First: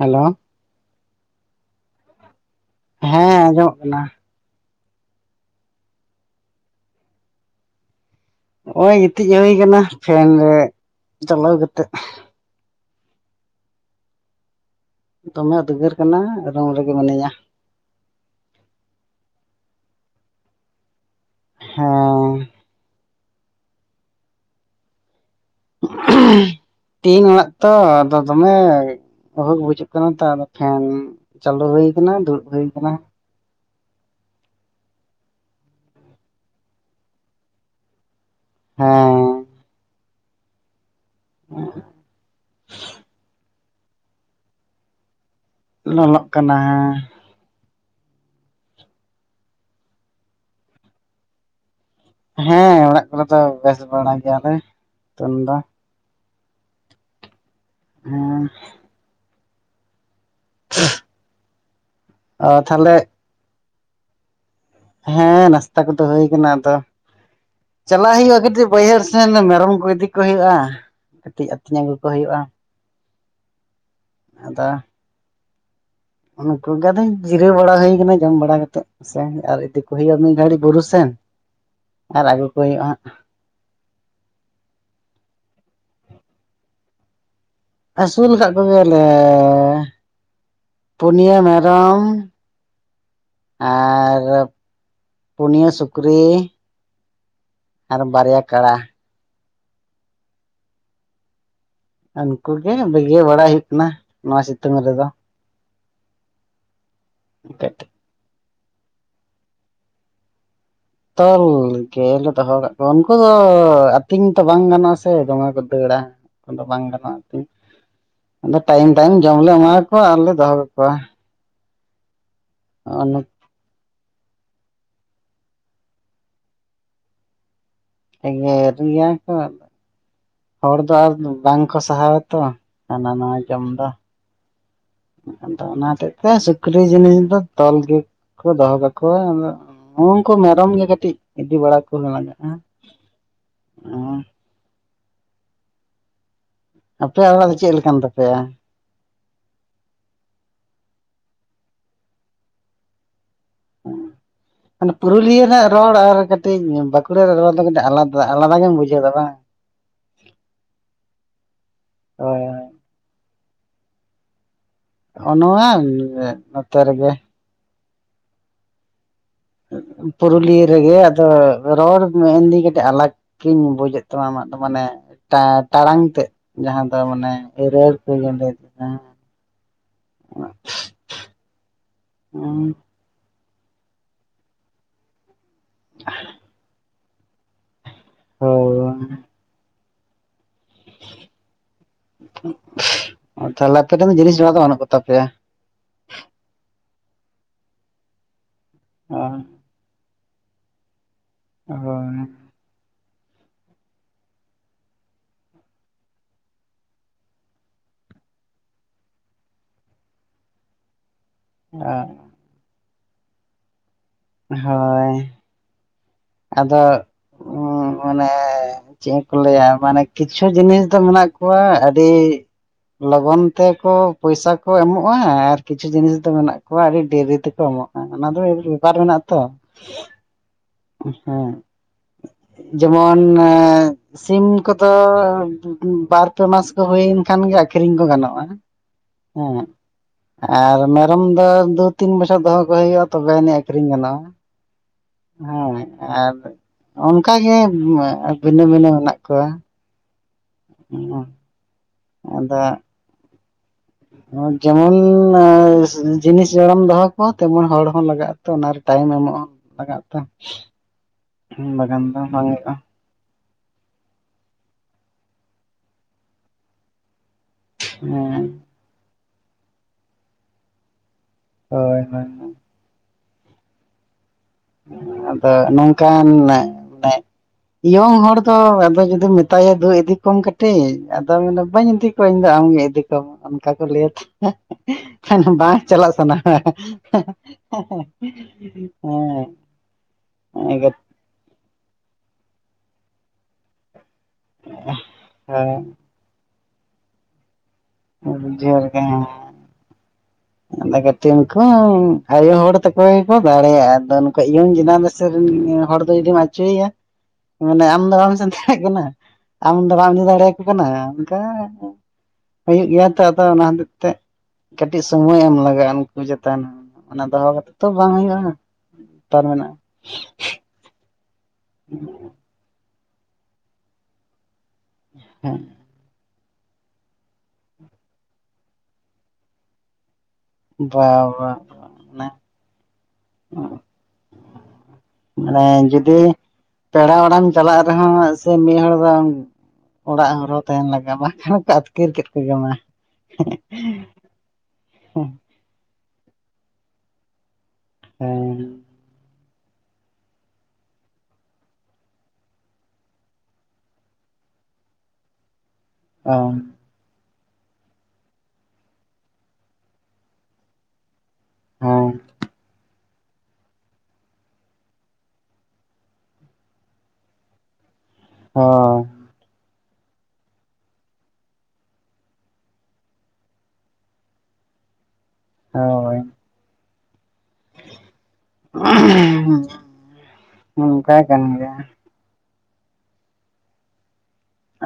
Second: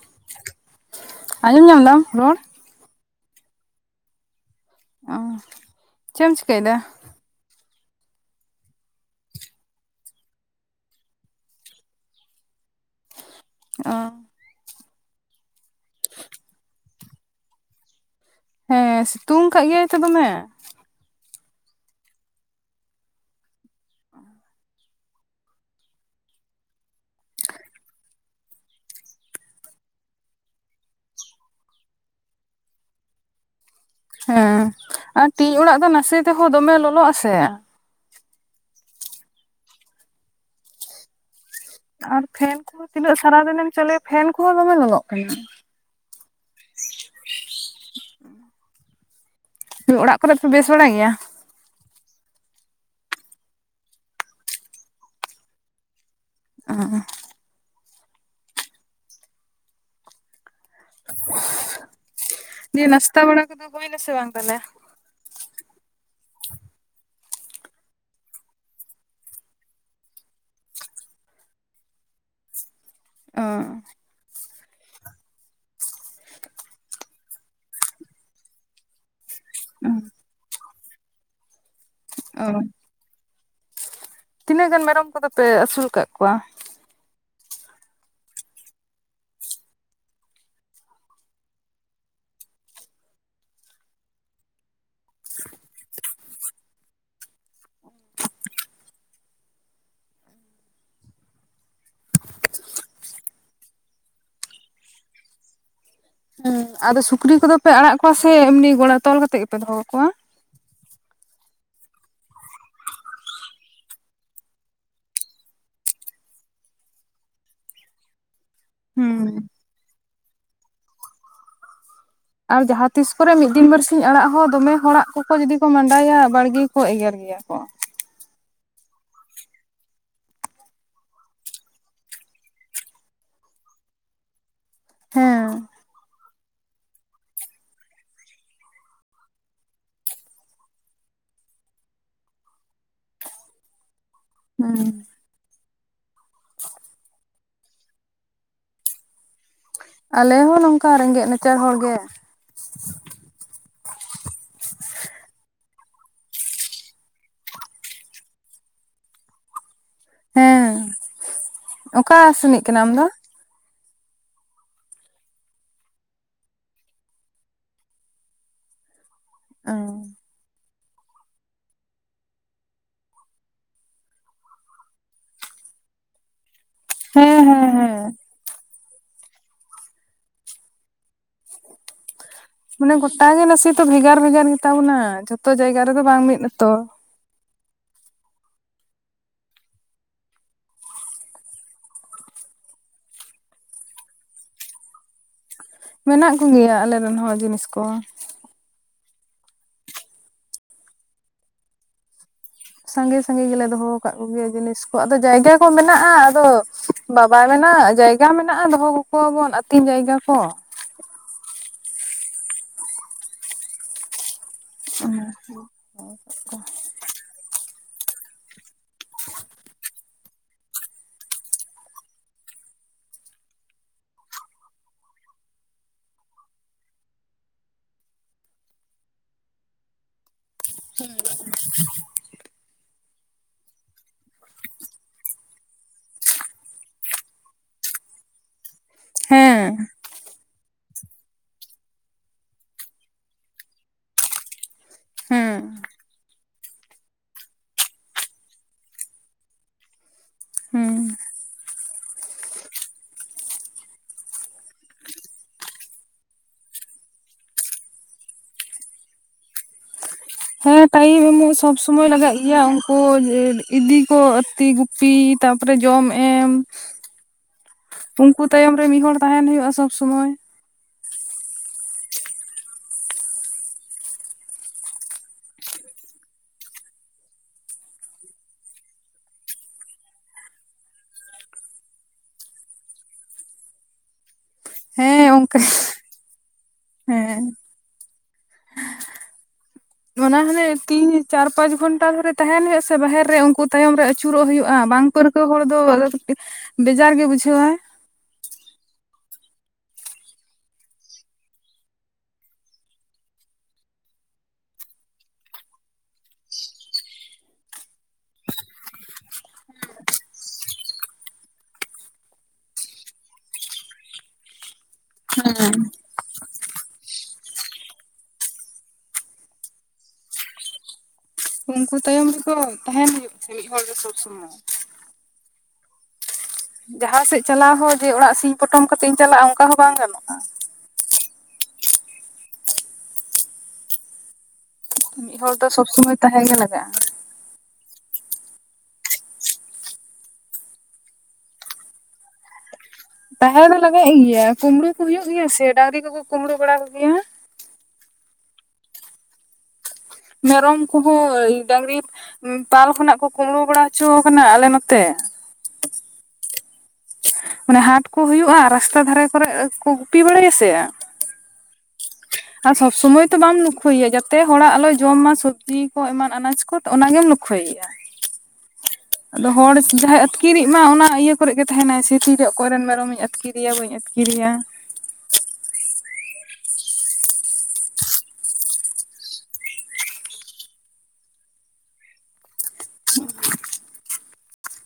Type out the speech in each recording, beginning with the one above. Hello. ᱟᱸᱡᱚᱢ ᱧᱟᱢ ᱫᱟᱢ ᱨᱚᱲ‍‌? ᱦᱮᱸ ᱟᱸᱡᱚᱢᱚᱜ ᱠᱟᱱᱟ᱾ ᱚ ᱪᱮᱜ ᱮᱢ ᱪᱤᱠᱟᱹᱭᱫᱟ? ᱱᱚᱜ-ᱚᱭ ᱜᱤᱛᱤᱡ ᱦᱳᱭ ᱠᱟᱱᱟ ᱯᱷᱮᱱ ᱨᱮ ᱪᱟᱞᱟᱣ ᱠᱟᱛᱮ᱾ ᱚ ᱫᱚᱢᱮ ᱩᱫᱽᱜᱟᱹᱨ ᱠᱟᱱᱟ ᱨᱩᱢ ᱨᱮᱜᱮ ᱢᱤᱱᱟᱹᱧᱟ᱾ ᱦᱮᱸ ᱥᱤᱛᱩᱝ ᱠᱟᱜ ᱜᱮᱭᱟᱭ ᱛᱚ ᱫᱚᱢᱮ᱾ ᱦᱮᱸᱻ [unintelligible] ᱴᱤᱱ ᱚᱲᱟᱜ ᱛᱚ ᱟᱫᱚ ᱫᱚᱢᱮ ᱟᱹᱣᱦᱟᱹ ᱜᱮ ᱵᱩᱡᱷᱟᱹᱜ ᱠᱟᱱᱟ ᱛᱚ ᱟᱫᱚ ᱯᱷᱮᱱ ᱪᱟᱹᱞᱩ ᱦᱩᱭ ᱠᱟᱱᱟ ᱫᱩᱲᱩᱵ ᱦᱩᱭ ᱠᱟᱱᱟ᱾ ᱦᱮᱸ ᱟᱨ ᱴᱤᱝ ᱚᱲᱟᱜ ᱫᱚ ᱱᱟᱥᱮ ᱛᱮᱦᱚᱸ ᱫᱚᱢᱮ ᱞᱚᱞᱚᱜ ᱟᱥᱮ᱾ ᱦᱮᱸ᱾ [inaudible] ᱟᱨ ᱯᱷᱮᱱ ᱠᱚᱦᱚᱸ ᱛᱤᱱᱟᱹᱜ ᱥᱟᱨᱟᱫᱤᱱᱮᱢ ᱪᱟᱹᱞᱩᱭᱟ ᱯᱷᱮᱱ ᱠᱚᱦᱚᱸ ᱫᱚᱢᱮ ᱞᱚᱞᱚᱜ ᱠᱟᱱᱟ᱾ ᱞᱚᱞᱚᱜ ᱠᱟᱱᱟ ᱦᱮᱸ᱾ ᱚᱲᱟᱜ ᱠᱚᱨᱮ ᱯᱮ ᱵᱮᱥ ᱵᱟᱲᱟ ᱜᱮᱭᱟ‌? ᱦᱮᱸ ᱚᱲᱟᱜ ᱠᱚᱨᱮ ᱫᱚ ᱵᱮᱥ ᱵᱟᱲᱟ ᱜᱮᱭᱟᱞᱮ ᱱᱤᱛᱚᱝ ᱫᱚ᱾ ᱟᱸ᱾ ᱦᱮᱸ᱾ ᱚ ᱫᱤᱭᱮ ᱛᱟᱦᱚᱞᱮ ᱱᱟᱥᱛᱟ ᱵᱟᱲᱟ ᱠᱚᱫᱚ ᱦᱩᱭᱱᱟ ᱥᱮ ᱵᱟᱝ ᱛᱟᱦᱚᱞᱮ? ᱦᱮᱸ ᱱᱟᱥᱛᱟ ᱠᱚᱫᱚ ᱦᱩᱭ ᱠᱟᱱᱟ ᱟᱫᱚ ᱪᱟᱞᱟᱜ ᱦᱩᱭᱩᱜᱼᱟ ᱠᱟᱹᱴᱤᱡ ᱵᱟᱹᱭᱦᱟᱹᱲ ᱥᱮᱱ ᱢᱮᱨᱚᱢ ᱠᱚ ᱤᱫᱤ ᱠᱚ ᱦᱩᱭᱩᱜᱼᱟ ᱠᱟᱹᱴᱤᱡ ᱟᱹᱛᱤᱧ ᱟᱹᱜᱩ ᱠᱚ ᱦᱩᱭᱩᱜᱼᱟ ᱚᱻ ᱟᱫᱚ ᱚᱱᱠᱩ ᱜᱮ ᱟᱫᱚᱧ ᱡᱤᱨᱟᱹᱣ ᱵᱟᱲᱟ ᱦᱩᱭ ᱟᱠᱟᱱᱟ ᱡᱚᱢ ᱵᱟᱲᱟ ᱠᱟᱛᱮᱫ ᱥᱮᱱ ᱟᱨ ᱤᱫᱤ ᱠᱚ ᱦᱩᱭᱩᱜᱼᱟ ᱢᱤᱫ ᱜᱷᱟᱹᱲᱤᱡ ᱵᱩᱨᱩ ᱥᱮᱱ ᱟᱨ ᱚ ᱟᱹᱜᱩ ᱠᱚ ᱦᱩᱭᱩᱜᱼᱟ ᱦᱟᱜ ᱛᱤᱱᱟᱹᱜ ᱜᱟᱱ ᱢᱮᱨᱚᱢ ᱠᱚᱫᱚ ᱯᱮ ᱟᱹᱥᱩᱞ ᱟᱠᱟᱫ ᱠᱚᱣᱟ? ᱟᱹᱥᱩᱞ ᱟᱠᱟᱫ ᱠᱚᱜᱮᱭᱟ ᱞᱮᱻ ᱯᱩᱱᱭᱟᱹ ᱢᱮᱨᱚᱢ ᱟᱨ ᱯᱩᱱᱭᱟᱹ ᱥᱩᱠᱨᱤ ᱟᱨ ᱵᱟᱨᱭᱟ ᱠᱟᱲᱟ ᱩᱱᱠᱩᱜᱮ ᱵᱤᱜᱟᱹᱣ ᱵᱟᱲᱟᱭ ᱦᱩᱭᱩᱜ ᱠᱟᱱᱟ ᱱᱚᱣᱟ ᱥᱤᱛᱩᱝ ᱨᱮᱫᱚ ᱦᱮᱸ ᱟᱫᱚ ᱥᱩᱠᱨᱤ ᱠᱚᱫᱚ ᱯᱮ ᱠᱟᱹᱴᱤᱡ ᱟᱲᱟᱜ ᱠᱚᱣᱟ ᱥᱮ ᱮᱢᱱᱤ ᱜᱚᱲᱟ ᱛᱚᱞ ᱠᱟᱛᱮᱜ ᱜᱮᱯᱮ ᱫᱚᱦᱚ ᱠᱟᱠᱚᱣᱟ? ᱛᱚᱞ ᱜᱮᱞᱮ ᱫᱚᱦᱚ ᱟᱠᱟᱫ ᱠᱚᱣᱟ, ᱩᱱᱠᱩ ᱫᱚ ᱟᱹᱛᱤᱧ ᱛᱚ ᱵᱟᱝ ᱜᱟᱱᱚᱜᱼᱟ ᱥᱮ ᱫᱚᱢᱮ ᱠᱚ ᱫᱟᱹᱲᱟ᱾ ᱟᱫᱚ ᱵᱟᱝ ᱜᱟᱱᱚᱜᱼᱟ ᱟᱛᱤᱧ ᱟᱫᱚ ᱴᱟᱭᱤᱢ ᱴᱟᱭᱤᱢ ᱦᱩᱸ ᱡᱚᱢᱞᱮ ᱮᱢᱟᱣᱟᱠᱚᱣᱟ ᱟᱨᱞᱮ ᱫᱚᱦᱚ ᱠᱟᱠᱚᱣᱟ ᱟᱢ ᱡᱟᱦᱟᱸ ᱛᱤᱥ ᱱᱚᱜᱼᱚ ᱠᱚᱨᱮ ᱢᱤᱫ ᱫᱤᱱ ᱵᱟᱨᱥᱤᱧ ᱟᱲᱟᱜ ᱦᱚᱸ ᱫᱚᱢᱮ ᱦᱚᱲᱟᱜ ᱠᱚᱠᱚ ᱡᱩᱫᱤ ᱠᱚ ᱢᱟᱸᱰᱟᱭᱟ ᱵᱟᱲᱜᱮ ᱠᱚ ᱮᱜᱮᱨ ᱜᱮᱭᱟ ᱠᱚ ᱮᱜᱮᱨ ᱜᱮᱭᱟ ᱠᱚ ᱦᱚᱲ ᱫᱚ ᱟᱨ ᱵᱟᱝᱠᱚ ᱥᱟᱦᱟᱣᱟ ᱛᱚ ᱦᱟᱱᱟ ᱱᱟᱣᱟᱭ ᱡᱚᱢ ᱫᱚ ᱦᱮᱸ ᱟᱫᱚ ᱚᱱᱟ ᱦᱚᱛᱮᱡ ᱛᱮ ᱥᱩᱠᱨᱤ ᱡᱤᱱᱤᱥ ᱫᱚ ᱛᱚᱞ ᱜᱮᱠᱚ ᱫᱚᱦᱚ ᱠᱟᱠᱚᱣᱟ ᱟᱫᱚ ᱩᱱᱠᱩ ᱢᱮᱨᱚᱢ ᱜᱮ ᱠᱟᱹᱴᱤᱡ ᱤᱫᱤ ᱵᱟᱲᱟ ᱠᱚ ᱞᱟᱜᱟᱜᱼᱟ ᱦᱮᱸ ᱟᱯᱮᱭᱟᱜ ᱚᱲᱟᱜ ᱫᱚ ᱪᱮᱫ ᱞᱮᱠᱟᱱ ᱛᱟᱯᱮᱭᱟ? ᱟᱞᱮ ᱦᱚᱸ ᱱᱚᱝᱠᱟ ᱨᱮᱸᱜᱮᱡ ᱱᱟᱪᱟᱨ ᱦᱚᱲ ᱜᱮ [inaudible] ᱢᱟᱱᱮ ᱯᱩᱨᱩᱞᱤᱭᱟᱹ ᱨᱮᱱᱟᱜ ᱨᱚᱲ ᱟᱨ ᱠᱟᱹᱴᱤᱡ ᱵᱟᱸᱠᱩᱲᱟ ᱨᱮᱭᱟᱜ ᱨᱚᱲ ᱫᱚ ᱠᱟᱴᱤᱡ ᱟᱞᱟᱫᱟ ᱟᱞᱟᱫᱟ ᱜᱮᱢ ᱵᱩᱡᱷᱟᱹᱣ ᱮᱫᱟ ᱵᱟᱝ? ᱦᱮᱸ ᱚᱠᱟ ᱦᱳᱭ ᱥᱮᱱᱤᱡ ᱦᱳᱭ ᱠᱟᱱᱟᱢ ᱟᱢᱫᱚ? ᱱᱚᱜ ᱱᱚᱣᱟ ᱱᱚᱛᱮ ᱨᱮᱜᱮ ᱯᱩᱨᱩᱞᱤᱭᱟᱹ ᱨᱮᱜᱮ ᱟᱫᱚ ᱨᱚᱲ ᱢᱮᱱᱫᱤᱧ ᱠᱟᱹᱴᱤᱡ ᱟᱞᱟᱜ ᱜᱤᱧ ᱵᱩᱡᱮᱫ ᱛᱟᱢᱟ ᱟᱢᱟᱜ ᱫᱚ ᱢᱟᱱᱮ ᱴᱟᱲᱟᱝ ᱛᱮᱫ ᱡᱟᱦᱟᱸ ᱫᱚ ᱢᱟᱱᱮ ᱦᱮᱸ ᱦᱮᱸ ᱦᱮᱸ [unintelligible] [unintelligible] ᱢᱟᱱᱮ ᱜᱚᱴᱟ ᱜᱮ ᱱᱟᱥᱮ ᱫᱚ ᱵᱷᱮᱜᱟᱨ ᱵᱷᱮᱜᱟᱨ ᱜᱮ ᱛᱟᱵᱚᱱᱟ ᱡᱷᱚᱛᱚ ᱡᱟᱭᱜᱟ ᱨᱮᱫᱚ ᱵᱟᱝ ᱢᱤᱫ ᱟᱛᱚ ᱦᱳᱭ ᱛᱟᱦᱞᱮ ᱟᱯᱮ ᱫᱚ ᱡᱤᱱᱤᱥ ᱵᱮᱲᱟ ᱫᱚ ᱵᱟᱹᱱᱩᱜ ᱠᱚᱛᱟᱯᱮᱭᱟ ᱢᱮᱱᱟᱜ ᱠᱚᱜᱮᱭᱟ ᱟᱞᱮᱨᱮᱱ ᱦᱚᱸ ᱡᱤᱱᱤᱥ ᱠᱚ ᱚ [unintelligible] ᱥᱟᱸᱜᱮ ᱥᱟᱸᱜᱮ ᱜᱮᱞᱮ ᱫᱚᱦᱚ ᱟᱠᱟᱫ ᱠᱚᱜᱮᱭᱟ ᱡᱤᱱᱤᱥ ᱠᱚ ᱟᱫᱚ ᱡᱟᱭᱜᱟ ᱠᱚ ᱢᱮᱱᱟᱜᱼᱟ ᱟᱫᱚ ᱵᱟᱵᱟ ᱢᱮᱱᱟᱜ ᱡᱟᱭᱜᱟ ᱢᱮᱱᱟᱜᱼᱟ ᱫᱚᱦᱚ ᱠᱟᱠᱚᱣᱟᱵᱚᱱ ᱟᱹᱛᱤᱧ ᱡᱟᱭᱜᱟ ᱠᱚ [unintelligible] ᱦᱳᱭ [unintelligible] ᱟᱫᱚ ᱢᱟᱱᱮ ᱪᱮᱫ ᱠᱚ ᱞᱟᱹᱭᱟ ᱢᱟᱱᱮ ᱠᱤᱪᱷᱩ ᱡᱤᱱᱤᱥ ᱫᱚ ᱢᱮᱱᱟᱜ ᱠᱚᱣᱟ ᱟᱹᱰᱤ ᱞᱚᱜᱚᱱ ᱛᱮᱠᱚ ᱯᱚᱭᱥᱟ ᱠᱚ ᱮᱢᱚᱜᱼᱟ ᱟᱨ ᱠᱤᱪᱷᱩ ᱡᱤᱱᱤᱥ ᱫᱚ ᱢᱮᱱᱟᱜ ᱠᱚᱣᱟ ᱟᱹᱰᱤ ᱰᱮᱨᱤ ᱛᱮᱠᱚ ᱮᱢᱚᱜᱼᱟ ᱦᱮᱸ ᱚᱱᱟ ᱫᱚ ᱟᱹᱰᱤ ᱵᱮᱯᱟᱨ ᱢᱮᱱᱟᱜ ᱛᱚ [inaudible] ᱦᱮᱸ ᱡᱮᱢᱚᱱ ᱥᱤᱢ ᱠᱚᱫᱚ ᱵᱟᱨ ᱯᱮ ᱢᱟᱥ ᱠᱚ ᱦᱩᱭᱮᱱ ᱠᱷᱟᱱᱜᱮ ᱟᱠᱷᱨᱤᱧ ᱠᱚ ᱜᱟᱱᱚᱜᱼᱟ ᱦᱮᱸ ᱟᱨ ᱢᱮᱨᱚᱢ ᱫᱚ ᱫᱩ ᱛᱤᱱ ᱵᱚᱪᱷᱚᱨ ᱫᱚᱦᱚ ᱠᱚ ᱦᱩᱭᱩᱜ-ᱟ ᱛᱚᱵᱮ ᱟᱹᱱᱤᱡ ᱟᱹᱡᱷᱨᱤᱧ ᱜᱟᱱᱚᱜ-ᱟ ᱦᱮᱸ ᱟᱨ ᱚᱱᱠᱟᱜᱮ ᱵᱷᱤᱱᱟᱹ ᱵᱷᱤᱱᱟᱹ ᱢᱮᱱᱟᱜ ᱠᱚᱣᱟ ᱦᱩᱸ ᱟᱫᱚ ᱡᱮᱢᱚᱱ ᱡᱤᱱᱤᱥ ᱡᱚᱲᱟᱢ ᱫᱚᱦᱚ ᱠᱚᱣᱟ ᱛᱮᱢᱚᱱ ᱦᱚᱲ ᱦᱚᱸ ᱞᱟᱜᱟᱜ-ᱟ ᱛᱚ ᱚᱱᱟᱨᱮ ᱴᱟᱭᱤᱢ ᱮᱢᱚᱜ-ᱟ ᱞᱟᱜᱟᱜ ᱛᱮ ᱦᱮᱸ ᱴᱟᱭᱤᱢ ᱮᱢᱚᱜ ᱥᱚᱵ ᱥᱚᱢᱚᱭ ᱞᱟᱜᱟᱜ ᱜᱮᱭᱟ ᱠᱚ ᱤᱫᱤ ᱠᱚ ᱟᱛᱤ ᱜᱩᱯᱤ ᱛᱟᱯᱚᱨᱮ ᱡᱚᱢ ᱮᱢ ᱩᱝᱠᱩ ᱦᱮᱸ ᱛᱟᱭᱚᱢ ᱨᱮ ᱢᱤᱫ ᱦᱚᱲ ᱛᱟᱦᱮᱱ ᱦᱩᱭᱩᱜ-ᱟ ᱥᱚᱵ ᱥᱚᱢᱚᱭ ᱦᱳᱭ ᱦᱳᱭ ᱟᱫᱚ ᱱᱚᱝᱠᱟᱱ [unintelligible] ᱤᱭᱚᱝ ᱦᱚᱲ ᱫᱚ ᱟᱫᱚ ᱡᱩᱫᱤᱢ ᱢᱮᱛᱟᱭᱟ ᱫᱩ ᱤᱫᱤ ᱠᱚᱢ ᱠᱟᱹᱴᱤᱡ ᱟᱫᱚ ᱢᱮᱱᱟ ᱵᱟᱹᱧ ᱤᱫᱤ ᱠᱚᱧ ᱤᱧ ᱫᱚ ᱟᱢᱜᱮ ᱤᱫᱤ ᱠᱚᱢ ᱚᱱᱠᱟ ᱠᱚ ᱞᱟᱹᱭᱟ ᱦᱮᱸ ᱟᱫᱚ ᱚᱱᱠᱟ ᱵᱟᱝ ᱪᱟᱞᱟᱜ ᱥᱟᱱᱟ ᱦᱟᱸ ᱦᱮᱸ ᱚᱱᱟ ᱦᱟᱱᱮ ᱛᱤᱱ ᱪᱟᱨ ᱯᱟᱸᱪ ᱜᱷᱚᱱᱴᱟ ᱫᱷᱚᱨᱮ ᱛᱟᱦᱮᱱ ᱦᱩᱭᱩᱜ ᱥᱮ ᱵᱟᱦᱮᱨ ᱨᱮ ᱩᱝᱠᱩ ᱛᱟᱭᱚᱢ ᱨᱮ ᱟᱹᱪᱩᱨᱚᱜ ᱦᱩᱭᱩᱜ-ᱟ ᱵᱟᱝ ᱯᱟᱹᱨᱠᱟᱹᱣ ᱠᱟᱛᱷᱟ ᱦᱚᱲ ᱫᱚ ᱟᱫᱚ ᱵᱮᱡᱟᱨ ᱜᱮ ᱵᱩᱡᱷᱟᱹᱣᱟ [unintelligible] ᱜᱮ ᱦᱮᱸ [inaudible] ᱟᱫᱚ ᱠᱟᱹᱴᱤ ᱩᱝᱠᱩ ᱦᱚᱸ ᱟᱭᱳ ᱦᱚᱲ ᱛᱟᱠᱚ ᱜᱮᱠᱚ ᱫᱟᱲᱮᱭᱟᱜ-ᱟ ᱟᱫᱚ ᱱᱩᱠᱩ ᱤᱭᱚᱝ ᱡᱮᱱᱟᱨᱮᱥ [unintelligible] ᱦᱚᱲ ᱫᱚ ᱡᱩᱫᱤᱢ ᱟᱹᱪᱚᱭᱭᱟ ᱢᱟᱱᱮ ᱟᱢ ᱫᱚ ᱵᱟᱢ ᱥᱮᱱ ᱫᱟᱲᱮᱭᱟᱜ ᱠᱟᱱᱟ ᱟᱢ ᱫᱚ ᱵᱟᱢ ᱤᱫᱤ ᱫᱟᱲᱮᱭᱟᱠᱚ ᱠᱟᱱᱟ ᱚᱝᱠᱟ ᱦᱩᱭᱩᱜ ᱜᱮᱭᱟ ᱛᱚ ᱟᱫᱚ ᱚᱱᱟ ᱦᱟᱛᱮ ᱛᱮ ᱠᱟᱹᱴᱤᱡ ᱥᱚᱢᱚᱭ ᱮᱢ ᱞᱟᱜᱟᱜ-ᱟ ᱩᱱᱠᱩ ᱪᱮᱛᱟᱱ ᱚᱱᱟ ᱫᱚᱦᱚᱸ ᱠᱟᱛᱮᱜ ᱛᱚ ᱵᱟᱝ ᱦᱩᱭᱩᱜ-ᱟ ᱛᱟᱨ ᱢᱮᱱᱟᱜ-ᱟ [inaudible] ᱦᱩᱸ ᱛᱟᱦᱮᱱ ᱦᱩᱭᱩᱜ-ᱟ ᱢᱤᱫ ᱦᱚᱲ ᱫᱚ ᱥᱚᱵᱽ ᱥᱚᱢᱚᱭ ᱦᱮᱸ ᱡᱟᱦᱟᱸ ᱥᱮᱜ ᱪᱟᱞᱟᱣ ᱦᱚᱸ ᱡᱮ ᱚᱲᱟᱜ ᱥᱤᱧ ᱯᱚᱴᱚᱢ ᱠᱟᱛᱮᱧ ᱪᱟᱞᱟᱜ-ᱟ ᱚᱱᱠᱟ ᱦᱚᱸ ᱵᱟᱝ ᱜᱟᱱᱚᱜ-ᱟ ᱵᱟ ᱵᱟ ᱵᱟ ᱢᱤᱫ ᱦᱚᱲ ᱢᱟᱱᱮ ᱫᱚ ᱥᱚᱵ ᱥᱚᱢᱚᱭ ᱡᱩᱫᱤ ᱛᱟᱦᱮᱸ ᱜᱮ ᱞᱟᱜᱟᱜᱼᱟ ᱯᱮᱲᱟ ᱚᱲᱟᱢ ᱪᱟᱞᱟᱜ ᱨᱮᱦᱚᱸ ᱥᱮ ᱢᱤᱫ ᱦᱚᱲ ᱚᱲᱟᱜ ᱦᱚᱨᱚ ᱛᱟᱦᱮᱱ ᱞᱟᱜᱟᱜ ᱵᱟᱝᱠᱷᱟᱱ ᱠᱚ ᱟᱹᱛᱠᱤᱨ ᱠᱮᱫ ᱠᱚ ᱠᱮᱢᱟ ᱛᱟᱦᱮᱸ ᱫᱚ ᱞᱟᱜᱟᱜ ᱜᱮᱭᱟ ᱠᱩᱢᱲᱩ ᱠᱚ ᱦᱩᱭᱩᱜ ᱜᱮᱭᱟ ᱥᱮ ᱰᱟᱝᱨᱤ ᱠᱚᱠᱚ ᱠᱩᱢᱲᱩ ᱵᱟᱲᱟ ᱠᱚᱜᱮᱭᱟ ᱦᱮᱸ ᱢᱮᱨᱚᱢ ᱠᱚᱦᱚᱸ ᱰᱟᱝᱨᱤ ᱯᱟᱞ ᱠᱷᱚᱱᱟᱜ ᱠᱚ ᱠᱩᱢᱲᱩ ᱵᱟᱲᱟ ᱦᱚᱪᱚᱣ ᱠᱟᱱᱟ ᱟᱞᱮ ᱱᱚᱛᱮ ᱚ ᱢᱟᱱᱮ ᱦᱟᱴ ᱠᱚ ᱦᱩᱭᱩᱜ-ᱟ ᱨᱟᱥᱛᱟ ᱫᱷᱟᱨᱮ ᱠᱚᱨᱮ ᱠᱚ ᱜᱩᱯᱤ ᱵᱟᱲᱟᱭᱟ ᱥᱮ ᱦᱮᱸ ᱟᱨ ᱥᱚᱵ ᱥᱚᱢᱚᱭ ᱛᱚ ᱵᱟᱢ ᱞᱚᱠᱷᱳᱭᱭᱟ ᱡᱟᱛᱮ ᱦᱚᱲᱟᱜ ᱟᱞᱚᱭ ᱡᱚᱢ ᱢᱟ ᱥᱚᱵᱽᱡᱤ ᱠᱚ ᱮᱢᱟᱱ ᱟᱱᱟᱡᱽ ᱠᱚ ᱚᱱᱟ ᱜᱮᱢ ᱞᱚᱠᱠᱷᱳᱭᱭᱟ [inaudible] ᱦᱚ ᱟᱫᱚ ᱦᱚᱲ ᱡᱟᱦᱟᱸᱭ ᱟᱹᱛᱠᱤᱨᱡ ᱢᱟ ᱚᱱᱟ ᱤᱭᱟᱹ ᱠᱚᱨᱮ ᱜᱮ ᱛᱟᱦᱮᱱᱟᱭ ᱥᱮ ᱛᱤᱨᱮ ᱚᱠᱚᱭ ᱨᱮᱱ ᱢᱮᱨᱚᱢᱤᱧ ᱟᱹᱛᱠᱤᱨᱮᱭᱟ ᱵᱟᱹᱧ ᱠᱤᱨᱤᱭᱟ ᱦᱚᱭ [unintelligible] ᱱᱚᱝᱠᱟ ᱠᱟᱱ ᱜᱮᱭᱟ [inaudible]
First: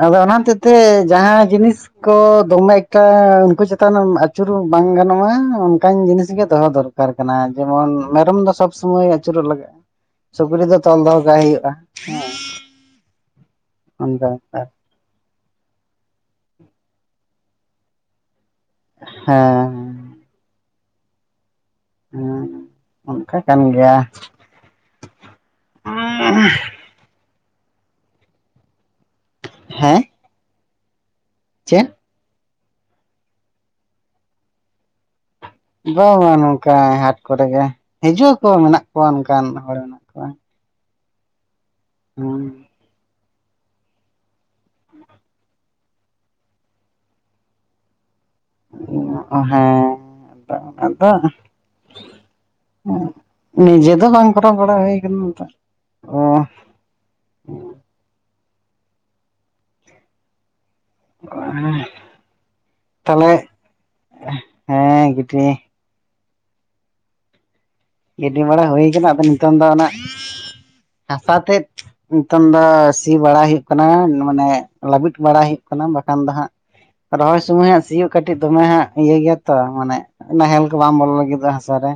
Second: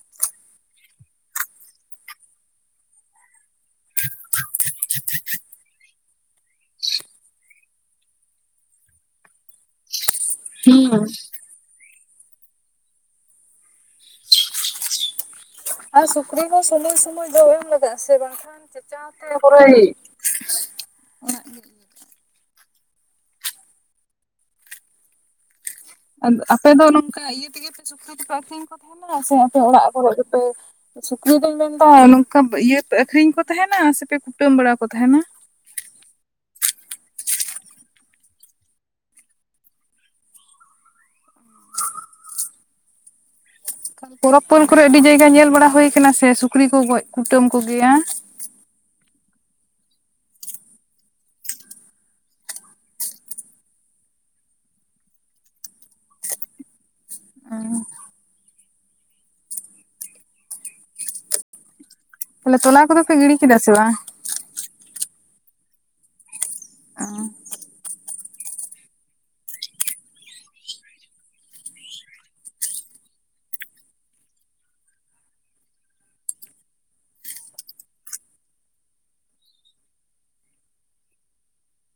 ᱟᱫᱚ ᱚᱱᱟ ᱦᱚᱛᱮᱡ ᱛᱮ ᱡᱟᱦᱟᱸ ᱡᱤᱱᱤᱥ ᱠᱚ ᱫᱚᱢᱮ ᱮᱠᱴᱟ ᱩᱱᱠᱩ ᱪᱮᱛᱟᱱᱮᱢ ᱟᱹᱪᱩᱨ ᱵᱟᱝ ᱜᱟᱱᱚᱜ-ᱟ ᱚᱱᱠᱟᱱ ᱡᱤᱱᱤᱥ ᱜᱮ ᱫᱚᱦᱚ ᱫᱚᱨᱼᱼ ᱼᱼᱠᱟᱨ ᱠᱟᱱᱟ ᱡᱮᱢᱚᱱ ᱢᱮᱨᱚᱢ ᱫᱚ ᱥᱚᱵᱽ ᱥᱚᱢᱚᱭ ᱟᱹᱪᱩᱨᱚᱜ ᱞᱟᱜᱟᱜᱼᱟ ᱥᱩᱠᱨᱤ ᱫᱚ ᱛᱚᱞ ᱫᱚᱦᱚ ᱠᱟᱭ ᱦᱩᱭᱩᱜᱼᱟ [unintelligible] ᱚᱱᱠᱟ ᱵᱮᱯᱟᱨ ᱟᱨ ᱥᱩᱠᱨᱤ ᱫᱚ ᱥᱚᱢᱚᱭ ᱥᱚᱢᱚᱭ ᱡᱚᱢ ᱮᱢ ᱞᱟᱜᱟᱜᱼᱟ ᱥᱮ ᱵᱟᱝᱠᱷᱟᱱ ᱪᱮᱪᱟᱣᱛᱮ ᱦᱮᱸ ᱯᱩᱨᱟᱹᱭ ᱚᱲᱟᱜ ᱦᱩᱸ ᱚᱱᱠᱟ ᱠᱟᱱ ᱜᱮᱭᱟ ᱟᱯᱮ ᱫᱚ ᱱᱚᱝᱠᱟ ᱤᱭᱟᱹ ᱛᱮᱜᱮ ᱯᱮ ᱥᱩᱠᱨᱤ ᱫᱚᱯᱮ ᱟᱹᱠᱷᱨᱤᱧ ᱠᱚ ᱛᱟᱦᱚᱞᱮ ᱥᱮ ᱟᱯᱮ ᱚᱲᱟᱜ ᱦᱮᱸ ᱠᱚᱨᱮ ᱜᱮᱯᱮ ᱥᱩᱠᱨᱤ ᱫᱚᱧ ᱢᱮᱱ ᱪᱮᱫ ᱮᱫᱟ ᱱᱚᱝᱠᱟ ᱤᱭᱟᱹ ᱯᱮ ᱟᱠᱷᱨᱤᱧ ᱠᱚ ᱛᱟᱦᱮᱱᱟ ᱥᱮᱯᱮ ᱠᱩᱴᱟᱹᱢ ᱵᱟᱲᱟ ᱠᱚ ᱛᱟᱦᱮᱱᱟ? ᱵᱟᱝ ᱵᱟᱝ ᱱᱚᱝᱠᱟ ᱦᱟᱴ ᱠᱚᱨᱮ ᱜᱮ ᱦᱤᱡᱩᱜ ᱟᱠᱚ ᱢᱮᱱᱟᱜ ᱠᱚᱣᱟ ᱚᱱᱠᱟᱱ ᱦᱚᱲ ᱦᱩᱸ ᱯᱚᱨᱚᱵᱽ ᱯᱟᱹᱞ ᱠᱚᱨᱮ ᱟᱹᱰᱤ ᱡᱟᱭᱜᱟ ᱧᱮᱞ ᱵᱟᱲᱟ ᱦᱩᱭᱠᱟᱱᱟ ᱥᱮ ᱥᱩᱠᱨᱤ ᱠᱚ ᱜᱚᱡ ᱠᱩᱴᱟᱹᱢ ᱠᱚ ᱜᱮᱭᱟ ᱚ ᱦᱮᱸ ᱛᱚ ᱚᱱᱟᱫᱚ ᱱᱤᱡᱮ ᱫᱚ ᱵᱟᱝ ᱠᱚᱨᱟᱣ ᱵᱟᱲᱟ ᱦᱩᱭ ᱠᱟᱱᱟ ᱛᱚ ᱚᱻ ᱦᱮᱸ ᱦᱮᱸ ᱛᱟᱦᱚᱞᱮ ᱛᱚᱞᱟ ᱠᱚᱫᱚ ᱯᱮ ᱜᱤᱲᱤ ᱠᱮᱫᱟ ᱥᱮ ᱵᱟᱝ? ᱦᱮᱸ ᱜᱤᱴᱤ ᱚᱸ ᱜᱤᱰᱤ ᱵᱟᱲᱟ ᱦᱩᱭ ᱠᱟᱱᱟ, ᱟᱫᱚ ᱱᱤᱛᱚᱝ ᱫᱚ ᱚᱱᱟ ᱦᱟᱥᱟ ᱛᱮᱫ ᱱᱤᱛᱚᱝ ᱫᱚ ᱥᱤ ᱵᱟᱲᱟ ᱦᱩᱭᱩᱜ ᱠᱟᱱᱟ ᱢᱟᱱᱮ ᱞᱟᱹᱵᱤᱫ ᱵᱟᱲᱟ ᱦᱩᱭᱩᱜ ᱠᱟᱱᱟ ᱵᱟᱠᱷᱟᱱ ᱫᱚ ᱦᱟᱸᱜ ᱨᱚᱦᱚᱭ ᱥᱚᱢᱚᱭ ᱦᱟᱸᱜ ᱥᱤᱭᱳᱜ ᱠᱟᱹᱴᱤᱡ ᱫᱚᱢᱮ ᱦᱟᱸᱜ ᱤᱭᱟᱹ ᱜᱮᱭᱟ ᱛᱚ ᱢᱟᱱᱮ ᱱᱟᱦᱮᱞ ᱠᱚ ᱵᱟᱝ ᱵᱚᱞᱚ ᱞᱟᱹᱜᱤᱫᱚᱜ-ᱟ ᱦᱟᱥᱟ ᱨᱮ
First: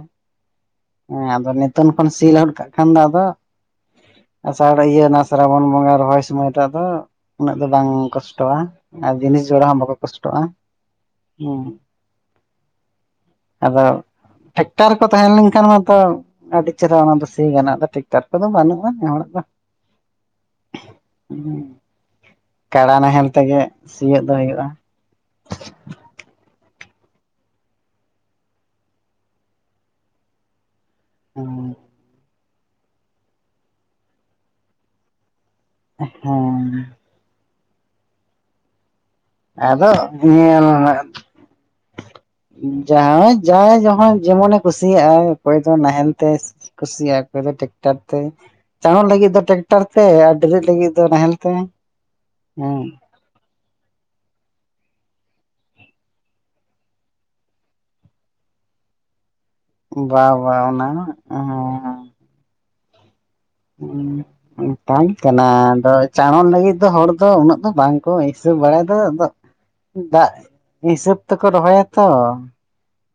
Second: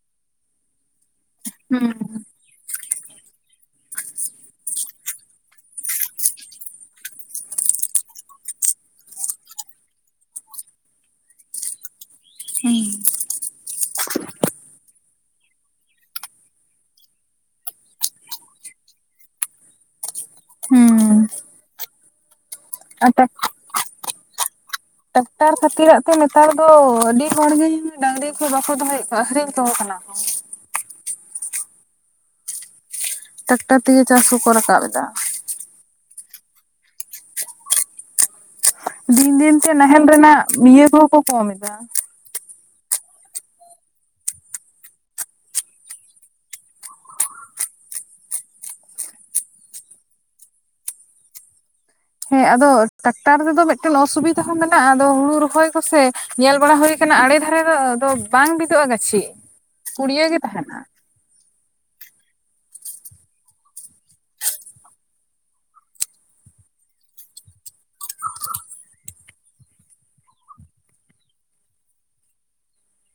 ᱦᱮᱸ ᱟᱫᱚ ᱱᱤᱛᱚᱱ ᱠᱷᱚᱱ ᱥᱤ ᱞᱟᱹᱦᱩᱫ ᱠᱟᱜ ᱠᱷᱟᱱ ᱫᱚ ᱟᱫᱚ ᱟᱥᱟᱲ ᱤᱭᱟᱹ ᱚᱱᱟ ᱥᱨᱟᱵᱚᱱ ᱵᱚᱸᱜᱟ ᱨᱚᱦᱚᱭ ᱥᱚᱢᱚᱭ ᱴᱟᱜ ᱫᱚ ᱩᱱᱟᱹᱜ ᱫᱚ ᱵᱟᱝ ᱠᱚᱥᱴᱚᱣᱟ ᱟᱨ ᱡᱤᱱᱤᱥ ᱡᱚᱲᱟ ᱦᱚᱸ ᱵᱟᱠᱚ ᱠᱚᱥᱴᱚᱜᱼᱟ ᱩᱸ ᱦᱩᱸ ᱟᱫᱚ ᱴᱷᱮᱠᱴᱟᱨ ᱠᱚ ᱛᱟᱦᱮᱸ ᱞᱮᱱᱠᱷᱟᱱ ᱢᱟ ᱛᱚ ᱟᱹᱰᱤ ᱪᱮᱦᱮᱨᱟ ᱚᱱᱟ ᱫᱚ ᱥᱤ ᱜᱟᱱᱚᱜ ᱫᱚ ᱴᱮᱠᱴᱟᱨ ᱠᱚᱫᱚ ᱵᱟᱹᱱᱩᱜᱼᱟ ᱱᱮ ᱦᱚᱲᱟᱜ ᱫᱚ ᱦᱩᱸ ᱠᱟᱲᱟ ᱟᱨ ᱱᱟᱦᱮᱞ ᱛᱮᱜᱮ ᱥᱤᱭᱳᱜ ᱫᱚ ᱦᱩᱭᱩᱜᱼᱟ ᱴᱮᱠᱴᱟᱨ ᱠᱷᱟᱹᱛᱤᱨᱟᱜ ᱛᱮ ᱱᱮᱛᱟᱨ ᱫᱚ ᱟᱹᱰᱤ ᱦᱚᱲᱜᱮ ᱰᱟᱺᱝᱨᱤ ᱠᱚ ᱵᱟᱠᱚ ᱫᱚᱦᱚᱭᱮᱫ ᱠᱚᱣᱟ ᱟᱹᱠᱷᱨᱤᱧ ᱠᱚ ᱠᱟᱱᱟ ᱠᱚ ᱦᱮᱸᱻ ᱴᱮᱠᱴᱟᱨ ᱛᱮᱜᱮ ᱪᱟᱥ ᱦᱚᱸᱠᱚ ᱨᱟᱠᱟᱵ ᱮᱫᱟ ᱦᱮᱸ ᱫᱤᱱ ᱫᱤᱱ ᱛᱮ ᱟᱫᱚ ᱱᱟᱦᱮᱞ ᱨᱮᱱᱟᱜ ᱧᱮᱞ ᱤᱭᱟᱹ ᱠᱚᱦᱚᱸᱠᱚ ᱠᱚᱢ ᱮᱫᱟ ᱡᱟᱦᱟᱸ ᱡᱟ ᱡᱟᱦᱚᱭ ᱡᱮᱢᱚᱱᱮ ᱠᱩᱥᱤᱭᱟᱜᱼᱟ ᱚᱠᱚᱭ ᱫᱚ ᱱᱟᱦᱮᱞ ᱛᱮ ᱠᱩᱥᱤᱭᱟᱜ-ᱟ ᱠᱚᱭᱫᱚ ᱴᱮᱠᱴᱟᱨ ᱛᱮ ᱪᱟᱸᱬᱚᱜ ᱞᱟᱹᱜᱤᱫ ᱫᱚ ᱴᱮᱠᱴᱟᱨ ᱛᱮ ᱟᱨ ᱰᱮᱨᱤᱜ ᱞᱟᱹᱜᱤᱫ ᱫᱚ ᱱᱟᱦᱮᱞ ᱛᱮ ᱦᱮᱸ ᱟᱫᱚ ᱴᱨᱟᱠᱴᱟᱨ ᱨᱮᱫᱚ ᱢᱤᱫᱴᱮᱱ ᱚᱥᱩᱵᱤᱫᱟ ᱦᱚᱸ ᱢᱮᱱᱟᱜᱼᱟ ᱟᱫᱚ ᱦᱩᱲᱩ ᱨᱚᱦᱚᱭ ᱠᱚᱥᱮ ᱧᱮᱞ ᱵᱟᱲᱟ ᱦᱩᱭᱟ ᱟᱠᱟᱱᱟ ᱟᱲᱮ ᱫᱷᱟᱨᱮ ᱫᱚ ᱵᱟᱝ ᱵᱤᱫᱩᱜᱼᱟ ᱜᱟᱹᱪᱷᱤ ᱵᱟ ᱯᱩᱲᱭᱟᱹ ᱜᱮ ᱵᱟ ᱛᱟᱦᱮᱱᱟ ᱚᱱᱟ ᱦᱚᱸ᱾ ᱦᱩᱸ ᱢᱮᱴᱟᱝ ᱠᱟᱱᱟ ᱟᱫᱚ ᱪᱟᱬᱚᱱ ᱞᱟᱹᱜᱤᱫ ᱫᱚ ᱦᱚᱲ ᱫᱚ ᱩᱱᱟᱹᱜ ᱫᱚ ᱵᱟᱝᱠᱚ ᱦᱤᱥᱟᱹᱵ ᱵᱟᱲᱟᱭᱮᱫ ᱟᱫᱚ ᱫᱟᱜ ᱦᱤᱥᱟᱹᱵ ᱛᱮᱠᱚ ᱨᱚᱦᱚᱭᱟ ᱛᱚ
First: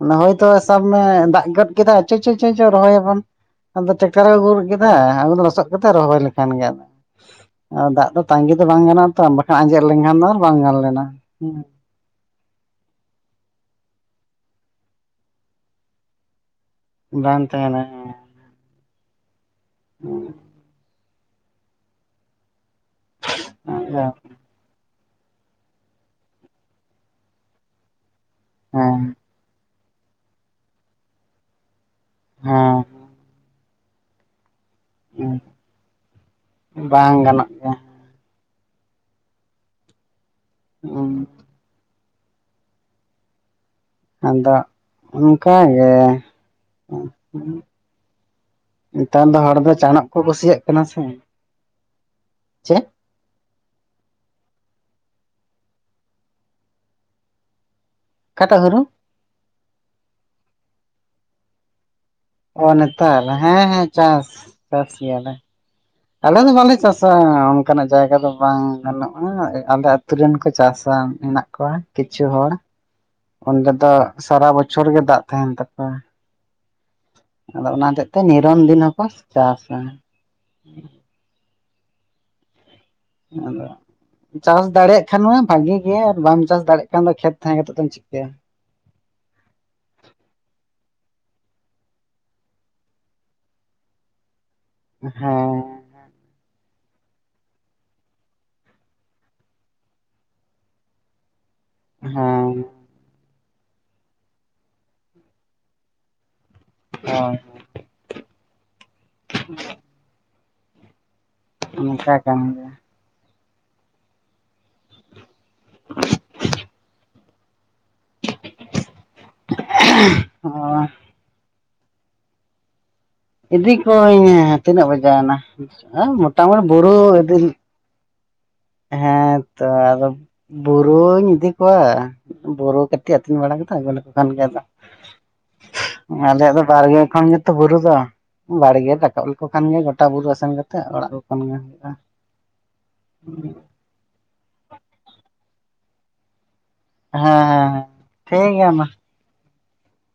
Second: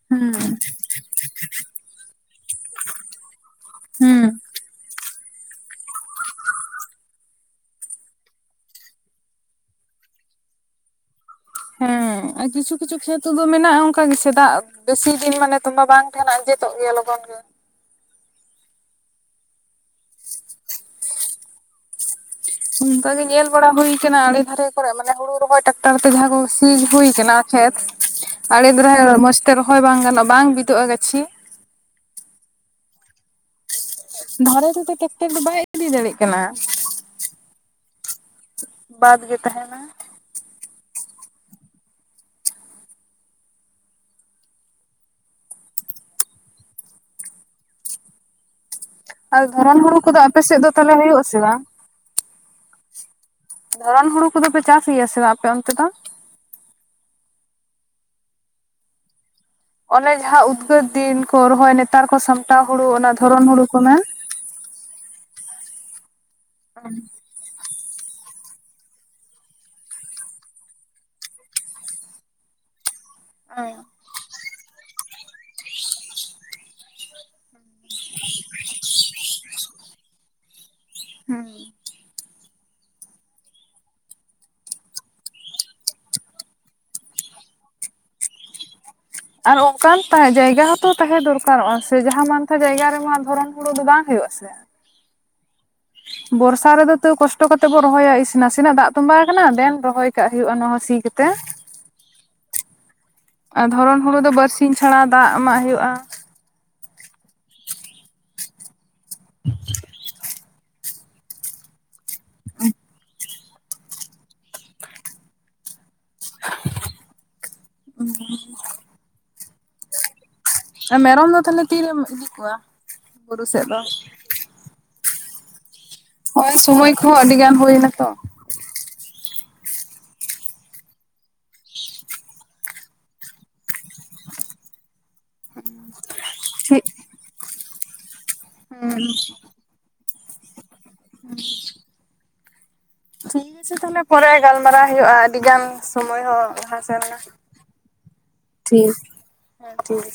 ᱱᱟ ᱦᱩᱸ ᱦᱚᱭᱛᱳ ᱥᱟᱵ ᱢᱮ ᱫᱟᱜ ᱜᱚᱫ ᱠᱮᱫᱟ ᱪᱚ ᱪᱚ ᱪᱚ ᱪᱚ ᱨᱚᱦᱚᱭᱟᱵᱚᱱ ᱟᱫᱚ ᱴᱮᱠᱴᱟᱨ ᱦᱩᱸ ᱮ ᱟᱹᱜᱩ ᱜᱚᱫ ᱠᱮᱫᱟ ᱟ ᱞᱚᱥᱚᱫ ᱠᱟᱛᱮ ᱨᱚᱦᱚᱭ ᱞᱮᱠᱷᱟᱱ ᱜᱮ ᱫᱟᱜ ᱫᱚ ᱛᱟᱺᱜᱤ ᱫᱚ ᱵᱟᱝ ᱜᱟᱱᱚᱜᱼᱟ ᱛᱚ ᱵᱟᱠᱷᱟᱱ ᱟᱸᱡᱮᱫ ᱞᱮᱱᱠᱷᱟᱱ ᱫᱚ ᱟᱨ ᱵᱟᱝ ᱜᱟᱱ ᱞᱮᱱᱟ ᱦᱮᱸ ᱟᱨ ᱠᱤᱪᱷᱩ ᱠᱤᱪᱷᱩ ᱠᱷᱮᱛ ᱫᱚ ᱢᱮᱱᱟᱜᱼᱟ ᱚᱱᱠᱟ ᱜᱮᱥ ᱫᱟᱜ ᱵᱮᱥᱤ ᱫᱤᱱ ᱢᱟᱱᱮ ᱛᱚᱢᱵᱟ ᱵᱟᱝ ᱛᱟᱦᱮᱱᱟ ᱡᱮ ᱵᱟᱝ ᱛᱟᱦᱮᱱᱟ ᱦᱮᱸ [unintelligible] ᱚᱱᱠᱟ ᱜᱮ ᱧᱮᱞ ᱵᱟᱲᱟ ᱦᱮᱸ ᱦᱩᱭᱠᱟᱱᱟ ᱟᱲᱮ ᱫᱷᱟᱨᱮ ᱢᱟᱱᱮ ᱦᱩᱲᱩ ᱨᱚᱦᱚᱭ ᱴᱟᱠᱴᱟᱨ ᱛᱮ ᱡᱟᱦᱟᱸ ᱠᱚ ᱥᱤ ᱦᱩᱭ ᱟᱠᱟᱱᱟ ᱠᱷᱮᱛ ᱟᱲᱮ ᱫᱷᱟᱨᱮ ᱢᱚᱸᱡᱽ ᱛᱮ ᱨᱚᱦ ᱦᱳᱭ ᱵᱟᱝ ᱜᱟᱱᱚᱜ ᱵᱟᱝ ᱵᱤᱫᱚᱜᱼᱟ ᱜᱟᱹᱪᱷᱤ ᱦᱮᱸ ᱫᱷᱟᱨᱮ ᱛᱮᱫᱚ ᱴᱮᱠᱴᱟᱨ ᱫᱚ ᱦᱮᱸ ᱵᱟᱭ ᱤᱫᱤ ᱫᱟᱲᱮᱜ ᱠᱟᱱᱟ ᱵᱟᱝ ᱜᱟᱱᱚᱜ ᱜᱮᱭᱟ ᱵᱟᱫ ᱜᱮ ᱛᱟᱦᱮᱱᱟ ᱦ [unintelligible] ᱟᱫᱚ ᱚᱱᱠᱟᱜ ᱜᱮ ᱱᱮᱛᱟᱨ ᱫᱚ ᱟᱨ ᱦᱚᱲ ᱫᱚ ᱫᱷᱚᱨᱚᱱ ᱦᱩᱲᱩ ᱪᱟᱬᱚᱜ ᱠᱚ ᱠᱚᱫᱚ ᱟᱯᱮ ᱠᱩᱥᱤᱭᱟᱜ ᱥᱮᱫ ᱫᱚ ᱠᱟᱱᱟ ᱛᱟᱦᱚᱞᱮ ᱥᱮ᱾ ᱦᱩᱭᱩᱜ ᱟᱥᱮ ᱵᱟᱝ? ᱪᱮᱫ? ᱫᱷᱚᱨᱚᱱ ᱦᱩᱲᱩ ᱠᱚᱫᱚᱯᱮ ᱪᱟᱥ ᱜᱮᱭᱟ ᱥᱮ ᱵᱟᱝ ᱟᱯᱮ ᱚᱱᱛᱮ ᱫᱚ? ᱠᱟᱴᱟ ᱦᱚᱲᱩ [unintelligible] ᱚᱱᱮ ᱡᱟᱦᱟᱸ ᱩᱫᱽᱜᱟᱹᱨ ᱫᱤᱱ ᱠᱚ ᱨᱚᱦᱚᱭ ᱱᱮᱛᱟᱨ ᱠᱚ ᱥᱟᱢ ᱚ ᱱᱮᱛᱟᱨ ᱦᱮᱸ ᱦᱮᱸ ᱪᱟᱥ ᱪᱟᱥᱭᱟᱞᱮ ᱛᱟᱦᱞᱮ ᱫᱚ ᱵᱷᱞᱮ ᱪᱟᱥᱟ [unintelligible] ᱚᱱᱠᱟᱱᱟᱜ ᱡᱟᱭᱜᱟ ᱫᱚ ᱵᱟᱝ ᱜᱟᱱᱚᱜᱼᱟ ᱟᱞᱮ ᱟᱛᱩ ᱨᱮᱱ ᱠᱚ ᱪᱟᱥᱟ ᱢᱮᱱᱟᱜ ᱠᱚᱣᱟ ᱠᱤᱪᱷᱩ ᱦᱚᱲ ᱚᱸᱰᱮ ᱫᱚ ᱥᱟᱨᱟ ᱵᱚᱪᱷᱚᱨ ᱜᱮ ᱫᱟᱜ ᱛᱟᱦᱮᱱ ᱛᱟᱠᱚᱣᱟ ᱟᱫᱚ ᱚᱱᱟ ᱦᱚᱛᱮᱜ ᱛᱮ ᱱᱤᱨᱚᱱ ᱫᱤᱱ ᱦᱚᱸᱠᱚ ᱪᱟᱥᱟ ᱦᱩᱸ ᱟᱫᱚ [unintelligible] ᱪᱟᱥ ᱫᱟᱲᱮᱭᱟᱜ ᱠᱷᱟᱱ ᱢᱟ ᱵᱷᱟᱜᱤ ᱜᱮᱭᱟ ᱟᱨ ᱵᱟᱢ ᱪᱟᱥ ᱫᱟᱲᱮᱭᱟᱜ ᱠᱷᱟᱱ ᱫᱚ ᱠᱷᱮᱛ ᱛᱟᱦᱮᱸ ᱠᱟᱛᱮᱜ ᱫᱚᱢ ᱪᱤᱠᱟᱹᱭᱟ? ᱟᱨ ᱚᱱᱠᱟᱱ ᱡᱟᱭᱜᱟ ᱦᱚᱸᱛᱚ ᱛᱟᱦᱮᱸ ᱫᱚᱨᱠᱟᱨᱚᱜᱼᱟ ᱥᱮ ᱡᱟᱦᱟᱸ ᱢᱛᱮ ᱡᱟᱭᱜᱟ ᱨᱮᱢᱟ ᱫᱷᱚᱨᱚᱢ ᱦᱩᱲᱩ ᱫᱚ ᱵᱟᱝ ᱦᱩᱭᱩᱜ ᱟ ᱥᱮ ᱦᱮᱸ ᱵᱚᱨᱥᱟ ᱨᱮᱫᱚ ᱛᱟ. ᱣ ᱠᱚᱥᱴᱚ ᱠᱟᱛᱮ ᱵᱚ ᱨᱚᱦᱚᱭᱟ ᱤᱥ ᱱᱟᱥᱮᱱᱟᱜ ᱫᱟᱜ ᱛᱚᱸᱵᱟ ᱟᱠᱟᱱᱟ ᱫᱮᱱ ᱨᱚᱦᱚᱭ ᱠᱟᱜ ᱦᱩᱭᱩᱜᱼᱟ ᱚᱱᱟ ᱥᱤ ᱠᱟᱛᱮ᱾ ᱦᱮᱸ ᱟᱨ ᱫᱷᱚᱨᱚᱱ ᱦᱩᱲᱩ ᱫᱚ ᱵᱟᱨᱥᱤᱧ ᱪᱷᱟᱲᱟ ᱫᱟᱜ ᱮᱢᱟᱜ ᱦᱩᱭᱩᱜᱼᱟ ᱚ [unintelligible] ᱱᱚ ᱱᱟᱝᱠᱟ ᱠᱟᱱ ᱜᱮᱭᱟ ᱚ [unintelligible] [unintelligible] ᱟᱨ ᱢᱮᱨᱚᱢ ᱫᱚ ᱛᱟᱦᱚᱞᱮ ᱛᱤᱨᱮᱢ ᱤᱫᱤ ᱠᱚᱣᱟ? ᱵᱩᱨᱩ ᱥᱮᱫ ᱤᱫᱤ ᱫᱚ ᱠᱚᱣᱟᱹᱧ ᱛᱤᱱᱟᱹᱜ ᱵᱟᱡᱟᱣᱮᱱᱟ ᱢᱚᱴᱟ ᱢᱩᱴᱤ ᱵᱩᱨᱩ ᱤᱫᱤ ᱦᱩᱭᱱᱟ ᱛᱚ ᱦᱮᱸ ᱛᱚ ᱟᱫᱚ ᱵᱩᱨᱩᱧ ᱤᱫᱤ ᱠᱚᱣᱟ ᱵᱩᱨᱩ ᱠᱟᱹᱴᱤᱡ ᱟᱹᱛᱤᱧ ᱵᱟᱲᱟ ᱠᱟᱛᱮ ᱟᱹᱜᱩ ᱞᱮᱠᱚ ᱠᱷᱟᱱ ᱜᱮ ᱟᱫᱚ ᱟᱞᱮᱭᱟᱜ ᱫᱚ ᱴᱷᱤᱠ ᱵᱟᱲᱜᱮ ᱠᱷᱚᱱ ᱜᱮᱛᱚ ᱵᱩᱨᱩ ᱫᱚ ᱵᱟᱲᱜᱮ ᱨᱟᱠᱟᱵ ᱞᱮᱠᱚ ᱠᱟᱱ ᱜᱮᱭᱟ ᱜᱚᱴᱟ ᱯᱟᱴᱟ [unintelligible] ᱵᱩᱨᱩ ᱟᱥᱮᱱ ᱠᱟᱛᱮᱫ ᱚᱲᱟᱜ [unintelligible] ᱴᱷᱤᱠ ᱟᱪᱷᱮ ᱛᱟᱦᱚᱞᱮ ᱯᱚᱨᱮ ᱜᱟᱞᱢᱟᱨᱟᱣ ᱦᱩᱭᱩᱜᱼᱟ ᱟᱹᱰᱤ ᱜᱟᱱ ᱥᱚᱢᱚᱭ ᱦᱚᱸ ᱞᱟᱦᱟ ᱦᱮᱸ ᱦᱮᱸ ᱦᱮᱸ ᱜᱮᱭᱟ ᱢᱟ ᱴᱷᱤᱠ ᱦᱮᱸ ᱴᱷᱤᱠ